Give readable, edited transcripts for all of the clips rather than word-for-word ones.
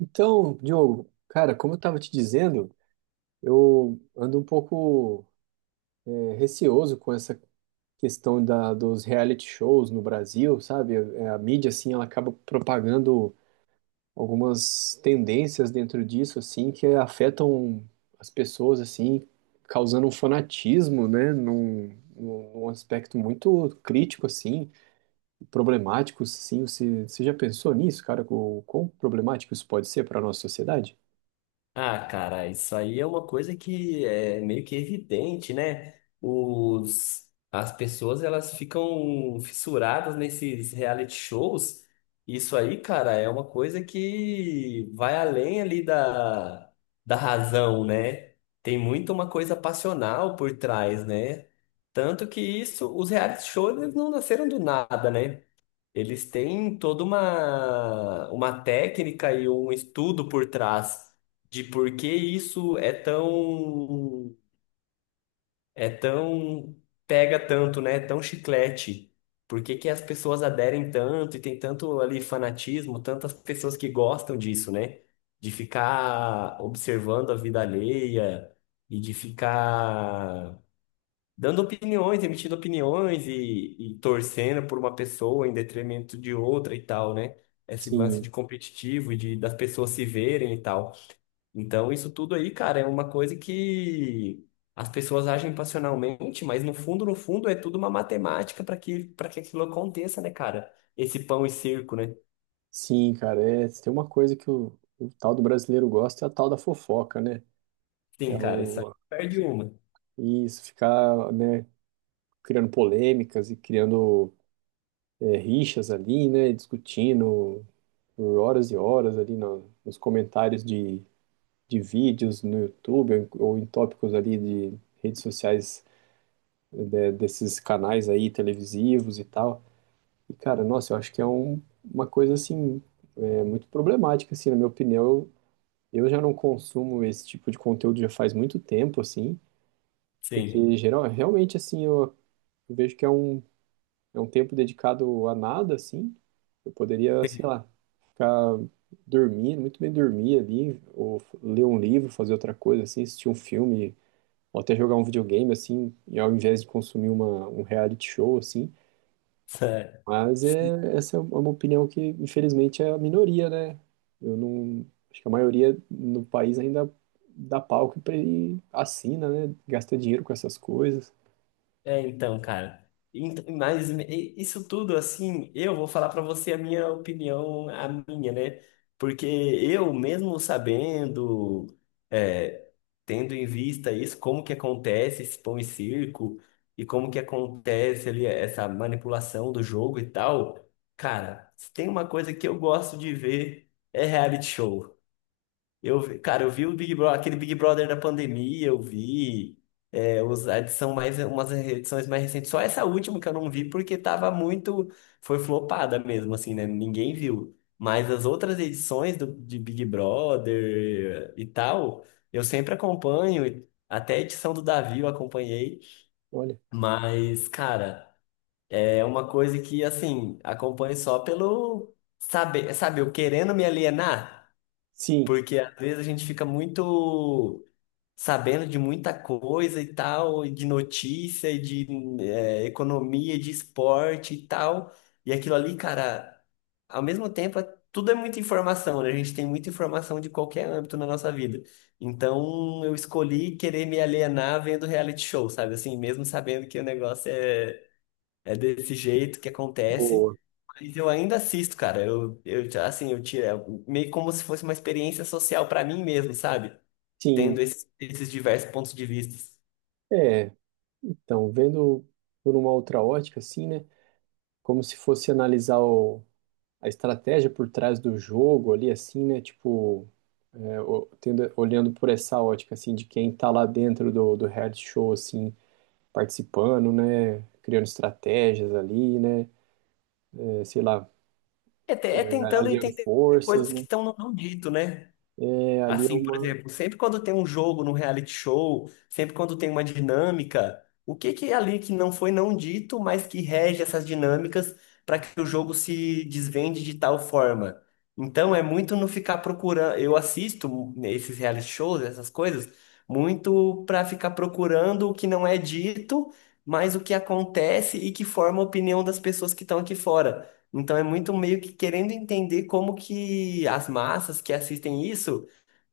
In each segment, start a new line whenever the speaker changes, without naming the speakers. Então, Diogo, cara, como eu estava te dizendo, eu ando um pouco receoso com essa questão dos reality shows no Brasil, sabe? A mídia, assim, ela acaba propagando algumas tendências dentro disso, assim, que afetam as pessoas, assim, causando um fanatismo, né? Num aspecto muito crítico, assim, problemático, assim. Você já pensou nisso, cara? O quão problemático isso pode ser para a nossa sociedade?
Ah, cara, isso aí é uma coisa que é meio que evidente, né? As pessoas elas ficam fissuradas nesses reality shows. Isso aí, cara, é uma coisa que vai além ali da razão, né? Tem muito uma coisa passional por trás, né? Tanto que isso, os reality shows eles não nasceram do nada, né? Eles têm toda uma técnica e um estudo por trás de por que isso é tão, é tão, pega tanto, né? É tão chiclete. Por que que as pessoas aderem tanto e tem tanto ali fanatismo, tantas pessoas que gostam disso, né? De ficar observando a vida alheia e de ficar dando opiniões, emitindo opiniões e torcendo por uma pessoa em detrimento de outra e tal, né? Esse lance
Sim.
de competitivo e de, das pessoas se verem e tal. Então, isso tudo aí, cara, é uma coisa que as pessoas agem passionalmente, mas no fundo, no fundo, é tudo uma matemática para que aquilo aconteça, né, cara? Esse pão e circo, né?
Sim, cara, é, tem uma coisa que o tal do brasileiro gosta, é a tal da fofoca, né? É
Sim, cara, isso aí
o,
perde uma.
isso, ficar, né, criando polêmicas e criando rixas ali, né, discutindo por horas e horas ali nos comentários de vídeos no YouTube ou em tópicos ali de redes sociais, né, desses canais aí televisivos e tal. E, cara, nossa, eu acho que é uma coisa, assim, muito problemática, assim, na minha opinião. Eu já não consumo esse tipo de conteúdo já faz muito tempo, assim,
Sim.
porque geral, realmente, assim, eu vejo que é é um tempo dedicado a nada, assim. Eu poderia, sei lá, ficar dormindo, muito bem dormir ali, ou ler um livro, fazer outra coisa, assim, assistir um filme, ou até jogar um videogame, assim, e ao invés de consumir um reality show, assim.
Sério.
Mas é, essa é uma opinião que, infelizmente, é a minoria, né? Eu não. Acho que a maioria no país ainda e assina, né? Gasta dinheiro com essas coisas.
É, então, cara. Mas isso tudo, assim, eu vou falar pra você a minha opinião, a minha, né? Porque eu, mesmo sabendo, é, tendo em vista isso, como que acontece esse pão e circo, e como que acontece ali essa manipulação do jogo e tal, cara, se tem uma coisa que eu gosto de ver é reality show. Cara, eu vi o Big Brother, aquele Big Brother da pandemia, eu vi. É, os, a edição mais, umas edições mais recentes. Só essa última que eu não vi, porque tava muito. Foi flopada mesmo, assim, né? Ninguém viu. Mas as outras edições do, de Big Brother e tal, eu sempre acompanho. E até a edição do Davi eu acompanhei.
Olha.
Mas, cara, é uma coisa que, assim, acompanho só pelo saber, sabe, eu querendo me alienar.
Sim,
Porque às vezes a gente fica muito sabendo de muita coisa e tal, e de notícia, e de economia, e de esporte e tal. E aquilo ali, cara, ao mesmo tempo, tudo é muita informação, né? A gente tem muita informação de qualquer âmbito na nossa vida. Então eu escolhi querer me alienar vendo reality show, sabe? Assim, mesmo sabendo que o negócio é desse jeito que acontece.
boa.
Mas eu ainda assisto, cara. Eu já, assim, eu tiro, é meio como se fosse uma experiência social pra mim mesmo, sabe?
Sim.
Tendo esses diversos pontos de vista.
É, então, vendo por uma outra ótica, assim, né? Como se fosse analisar a estratégia por trás do jogo ali, assim, né? Tipo, olhando por essa ótica, assim, de quem tá lá dentro do reality show, assim, participando, né? Criando estratégias ali, né? É, sei lá,
É, é tentando
aliando
entender
forças,
coisas que
né?
estão no não dito, né?
É, ali é
Assim, por
uma.
exemplo, sempre quando tem um jogo no reality show, sempre quando tem uma dinâmica, o que que é ali que não foi não dito, mas que rege essas dinâmicas para que o jogo se desvende de tal forma? Então é muito não ficar procurando. Eu assisto esses reality shows, essas coisas, muito para ficar procurando o que não é dito, mas o que acontece e que forma a opinião das pessoas que estão aqui fora. Então é muito meio que querendo entender como que as massas que assistem isso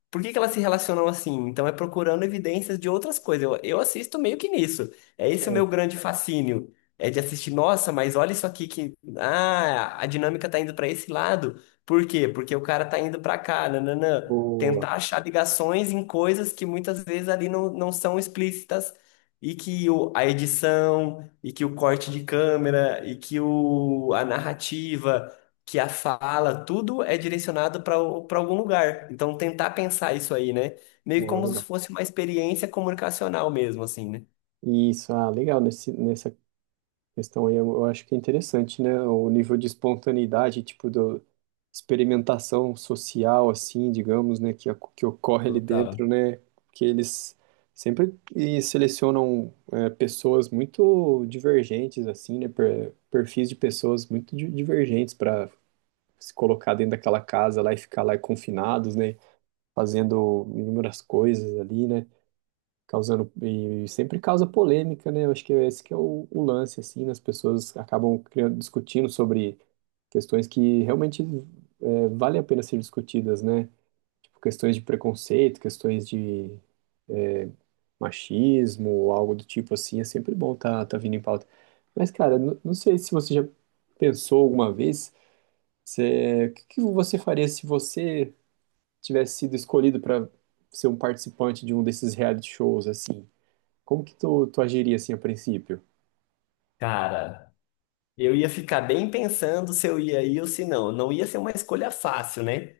por que que elas se relacionam assim? Então é procurando evidências de outras coisas. Eu assisto meio que nisso. É esse o meu
Certo,
grande fascínio. É de assistir, nossa, mas olha isso aqui que. Ah, a dinâmica tá indo para esse lado. Por quê? Porque o cara tá indo para cá, nananã.
boa.
Tentar achar ligações em coisas que muitas vezes ali não são explícitas e que o, a edição, e que o corte de câmera, e que o, a narrativa que a fala, tudo é direcionado para algum lugar. Então, tentar pensar isso aí, né? Meio
Ah,
como se
legal.
fosse uma experiência comunicacional mesmo, assim, né?
Isso, ah, legal. Nessa questão aí, eu acho que é interessante, né? O nível de espontaneidade, tipo, do experimentação social, assim, digamos, né? Que ocorre ali
Total.
dentro, né? Que eles sempre selecionam, é, pessoas muito divergentes, assim, né? Perfis de pessoas muito divergentes para se colocar dentro daquela casa lá e ficar lá confinados, né? Fazendo inúmeras coisas ali, né? Causando, e sempre causa polêmica, né? Eu acho que é esse que é o lance, assim, né? As pessoas acabam criando, discutindo sobre questões que realmente, é, vale a pena ser discutidas, né? Tipo, questões de preconceito, questões de machismo, ou algo do tipo assim, é sempre bom tá vindo em pauta. Mas, cara, não sei se você já pensou alguma vez, se, o que que você faria se você tivesse sido escolhido para ser um participante de um desses reality shows, assim, como que tu agiria, assim, a princípio?
Cara, eu ia ficar bem pensando se eu ia ir ou se não. Não ia ser uma escolha fácil, né?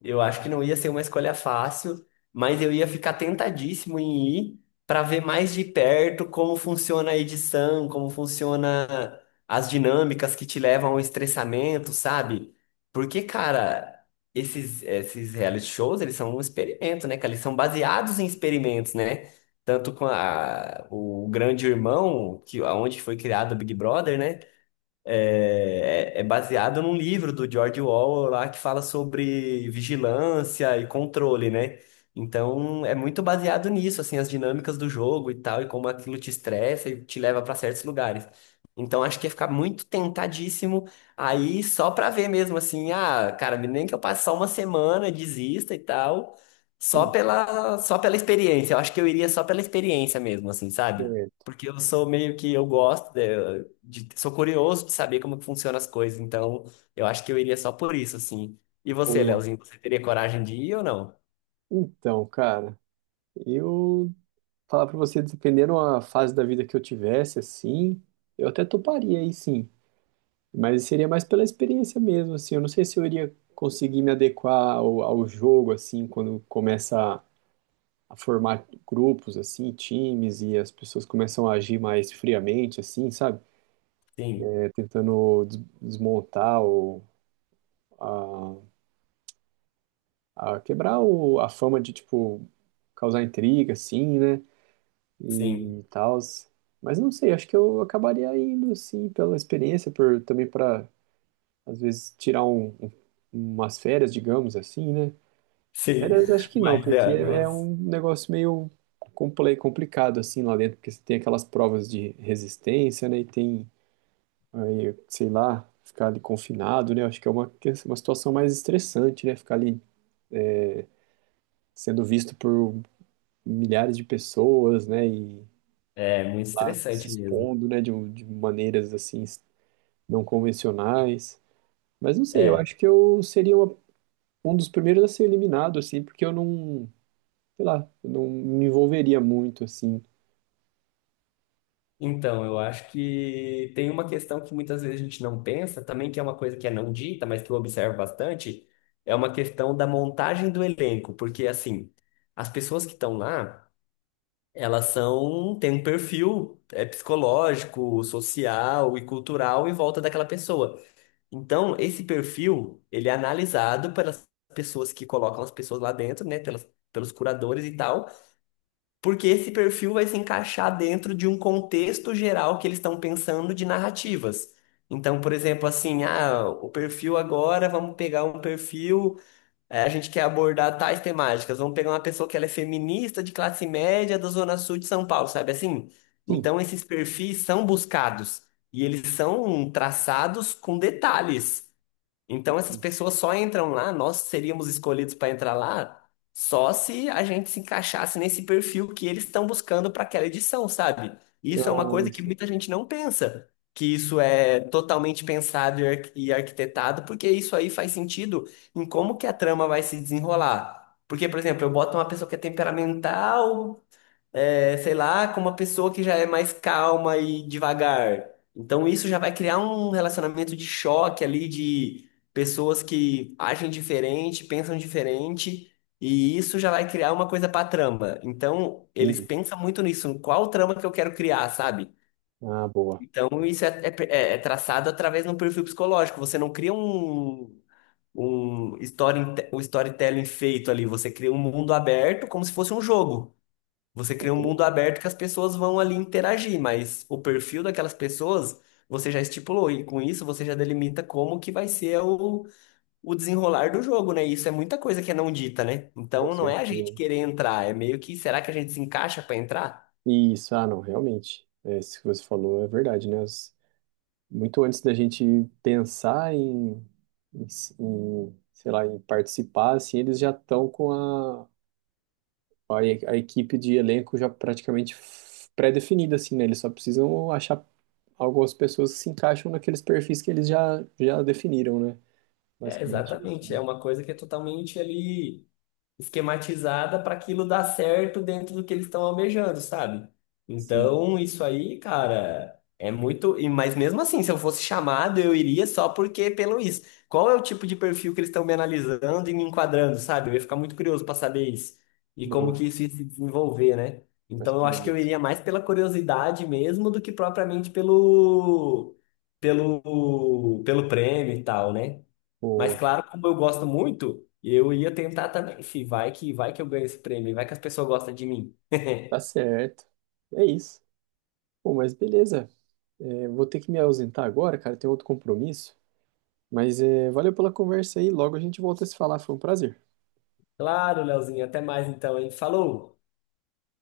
Eu acho que não ia ser uma escolha fácil, mas eu ia ficar tentadíssimo em ir para ver mais de perto como funciona a edição, como funciona as dinâmicas que te levam ao estressamento, sabe? Porque, cara, esses reality shows, eles são um experimento, né, cara? Eles são baseados em experimentos, né? Tanto com a, o Grande Irmão, que aonde foi criado o Big Brother, né? É baseado num livro do George Orwell lá que fala sobre vigilância e controle, né? Então é muito baseado nisso, assim, as dinâmicas do jogo e tal, e como aquilo te estressa e te leva para certos lugares. Então acho que ia ficar muito tentadíssimo aí só pra ver mesmo, assim, ah, cara, nem que eu passe só uma semana, desista e tal,
Sim,
só pela experiência. Eu acho que eu iria só pela experiência mesmo, assim, sabe?
é,
Porque eu sou meio que eu gosto de, sou curioso de saber como que funcionam as coisas, então eu acho que eu iria só por isso, assim. E você,
boa.
Leozinho, você teria coragem de ir ou não?
Então, cara, eu falar pra você, dependendo a fase da vida que eu tivesse, assim, eu até toparia aí, sim. Mas seria mais pela experiência mesmo, assim. Eu não sei se eu iria conseguir me adequar ao jogo, assim, quando começa a formar grupos, assim, times, e as pessoas começam a agir mais friamente, assim, sabe?
Sim,
Tentando desmontar ou a, a quebrar a fama de, tipo, causar intriga, assim, né?
sim,
E tal. Mas não sei, acho que eu acabaria indo, assim, pela experiência, por também para, às vezes, tirar umas férias, digamos assim, né?
sim.
Férias acho que não,
Mas
porque
é,
é
nossa,
um negócio meio complicado, assim, lá dentro, porque você tem aquelas provas de resistência, né? E tem. Aí, sei lá, ficar ali confinado, né? Acho que é uma situação mais estressante, né? Ficar ali sendo visto por milhares de pessoas, né? E
é muito
lá se
estressante mesmo.
expondo, né? De maneiras assim não convencionais. Mas não sei, eu
É.
acho que eu seria um dos primeiros a ser eliminado, assim, porque eu não, sei lá, eu não me envolveria muito, assim.
Então, eu acho que tem uma questão que muitas vezes a gente não pensa, também que é uma coisa que é não dita, mas que eu observo bastante, é uma questão da montagem do elenco, porque assim, as pessoas que estão lá elas são, têm um perfil psicológico, social e cultural em volta daquela pessoa. Então, esse perfil, ele é analisado pelas pessoas que colocam as pessoas lá dentro, né, pelos curadores e tal, porque esse perfil vai se encaixar dentro de um contexto geral que eles estão pensando de narrativas. Então, por exemplo, assim, ah, o perfil agora, vamos pegar um perfil a gente quer abordar tais temáticas. Vamos pegar uma pessoa que ela é feminista de classe média da Zona Sul de São Paulo, sabe assim?
Sim.
Então, esses perfis são buscados e eles são traçados com detalhes. Então essas pessoas só entram lá, nós seríamos escolhidos para entrar lá só se a gente se encaixasse nesse perfil que eles estão buscando para aquela edição, sabe? Isso é uma
Ah,
coisa que muita gente não pensa, que isso é totalmente pensado e arquitetado, porque isso aí faz sentido em como que a trama vai se desenrolar. Porque, por exemplo, eu boto uma pessoa que é temperamental, sei lá, com uma pessoa que já é mais calma e devagar. Então isso já vai criar um relacionamento de choque ali de pessoas que agem diferente, pensam diferente, e isso já vai criar uma coisa para trama. Então eles
entendi.
pensam muito nisso, qual trama que eu quero criar, sabe?
Ah, boa.
Então isso é, é- É traçado através de um perfil psicológico. Você não cria um story, um storytelling feito ali, você cria um mundo aberto como se fosse um jogo. Você cria um mundo
Entendi,
aberto que as pessoas vão ali interagir, mas o perfil daquelas pessoas você já estipulou, e com isso você já delimita como que vai ser o desenrolar do jogo, né? E isso é muita coisa que é não dita, né?
com
Então não é a gente
certeza.
querer entrar, é meio que será que a gente se encaixa para entrar?
Isso, ah, não, realmente. É, isso que você falou é verdade, né? As- muito antes da gente pensar em, em sei lá, em participar, assim, eles já estão com a equipe de elenco já praticamente pré-definida, assim, né? Eles só precisam achar algumas pessoas que se encaixam naqueles perfis que eles já definiram, né?
É,
Basicamente isso,
exatamente,
né?
é uma coisa que é totalmente ali esquematizada para aquilo dar certo dentro do que eles estão almejando, sabe?
Sim,
Então, isso aí, cara, é muito. Mas mesmo assim, se eu fosse chamado, eu iria só porque pelo isso. Qual é o tipo de perfil que eles estão me analisando e me enquadrando, sabe? Eu ia ficar muito curioso para saber isso. E como
boa,
que isso ia se desenvolver, né?
uma
Então, eu acho que eu
experiência.
iria mais pela curiosidade mesmo do que propriamente pelo. Pelo prêmio e tal, né? Mas
Boa,
claro, como eu gosto muito, eu ia tentar também. Se vai que Vai que eu ganho esse prêmio, vai que as pessoas gostam de mim.
tá certo. É isso. Bom, mas beleza. É, vou ter que me ausentar agora, cara, tem outro compromisso. Mas é, valeu pela conversa aí. Logo a gente volta a se falar. Foi um prazer.
Claro, Leozinho, até mais então, hein? Falou!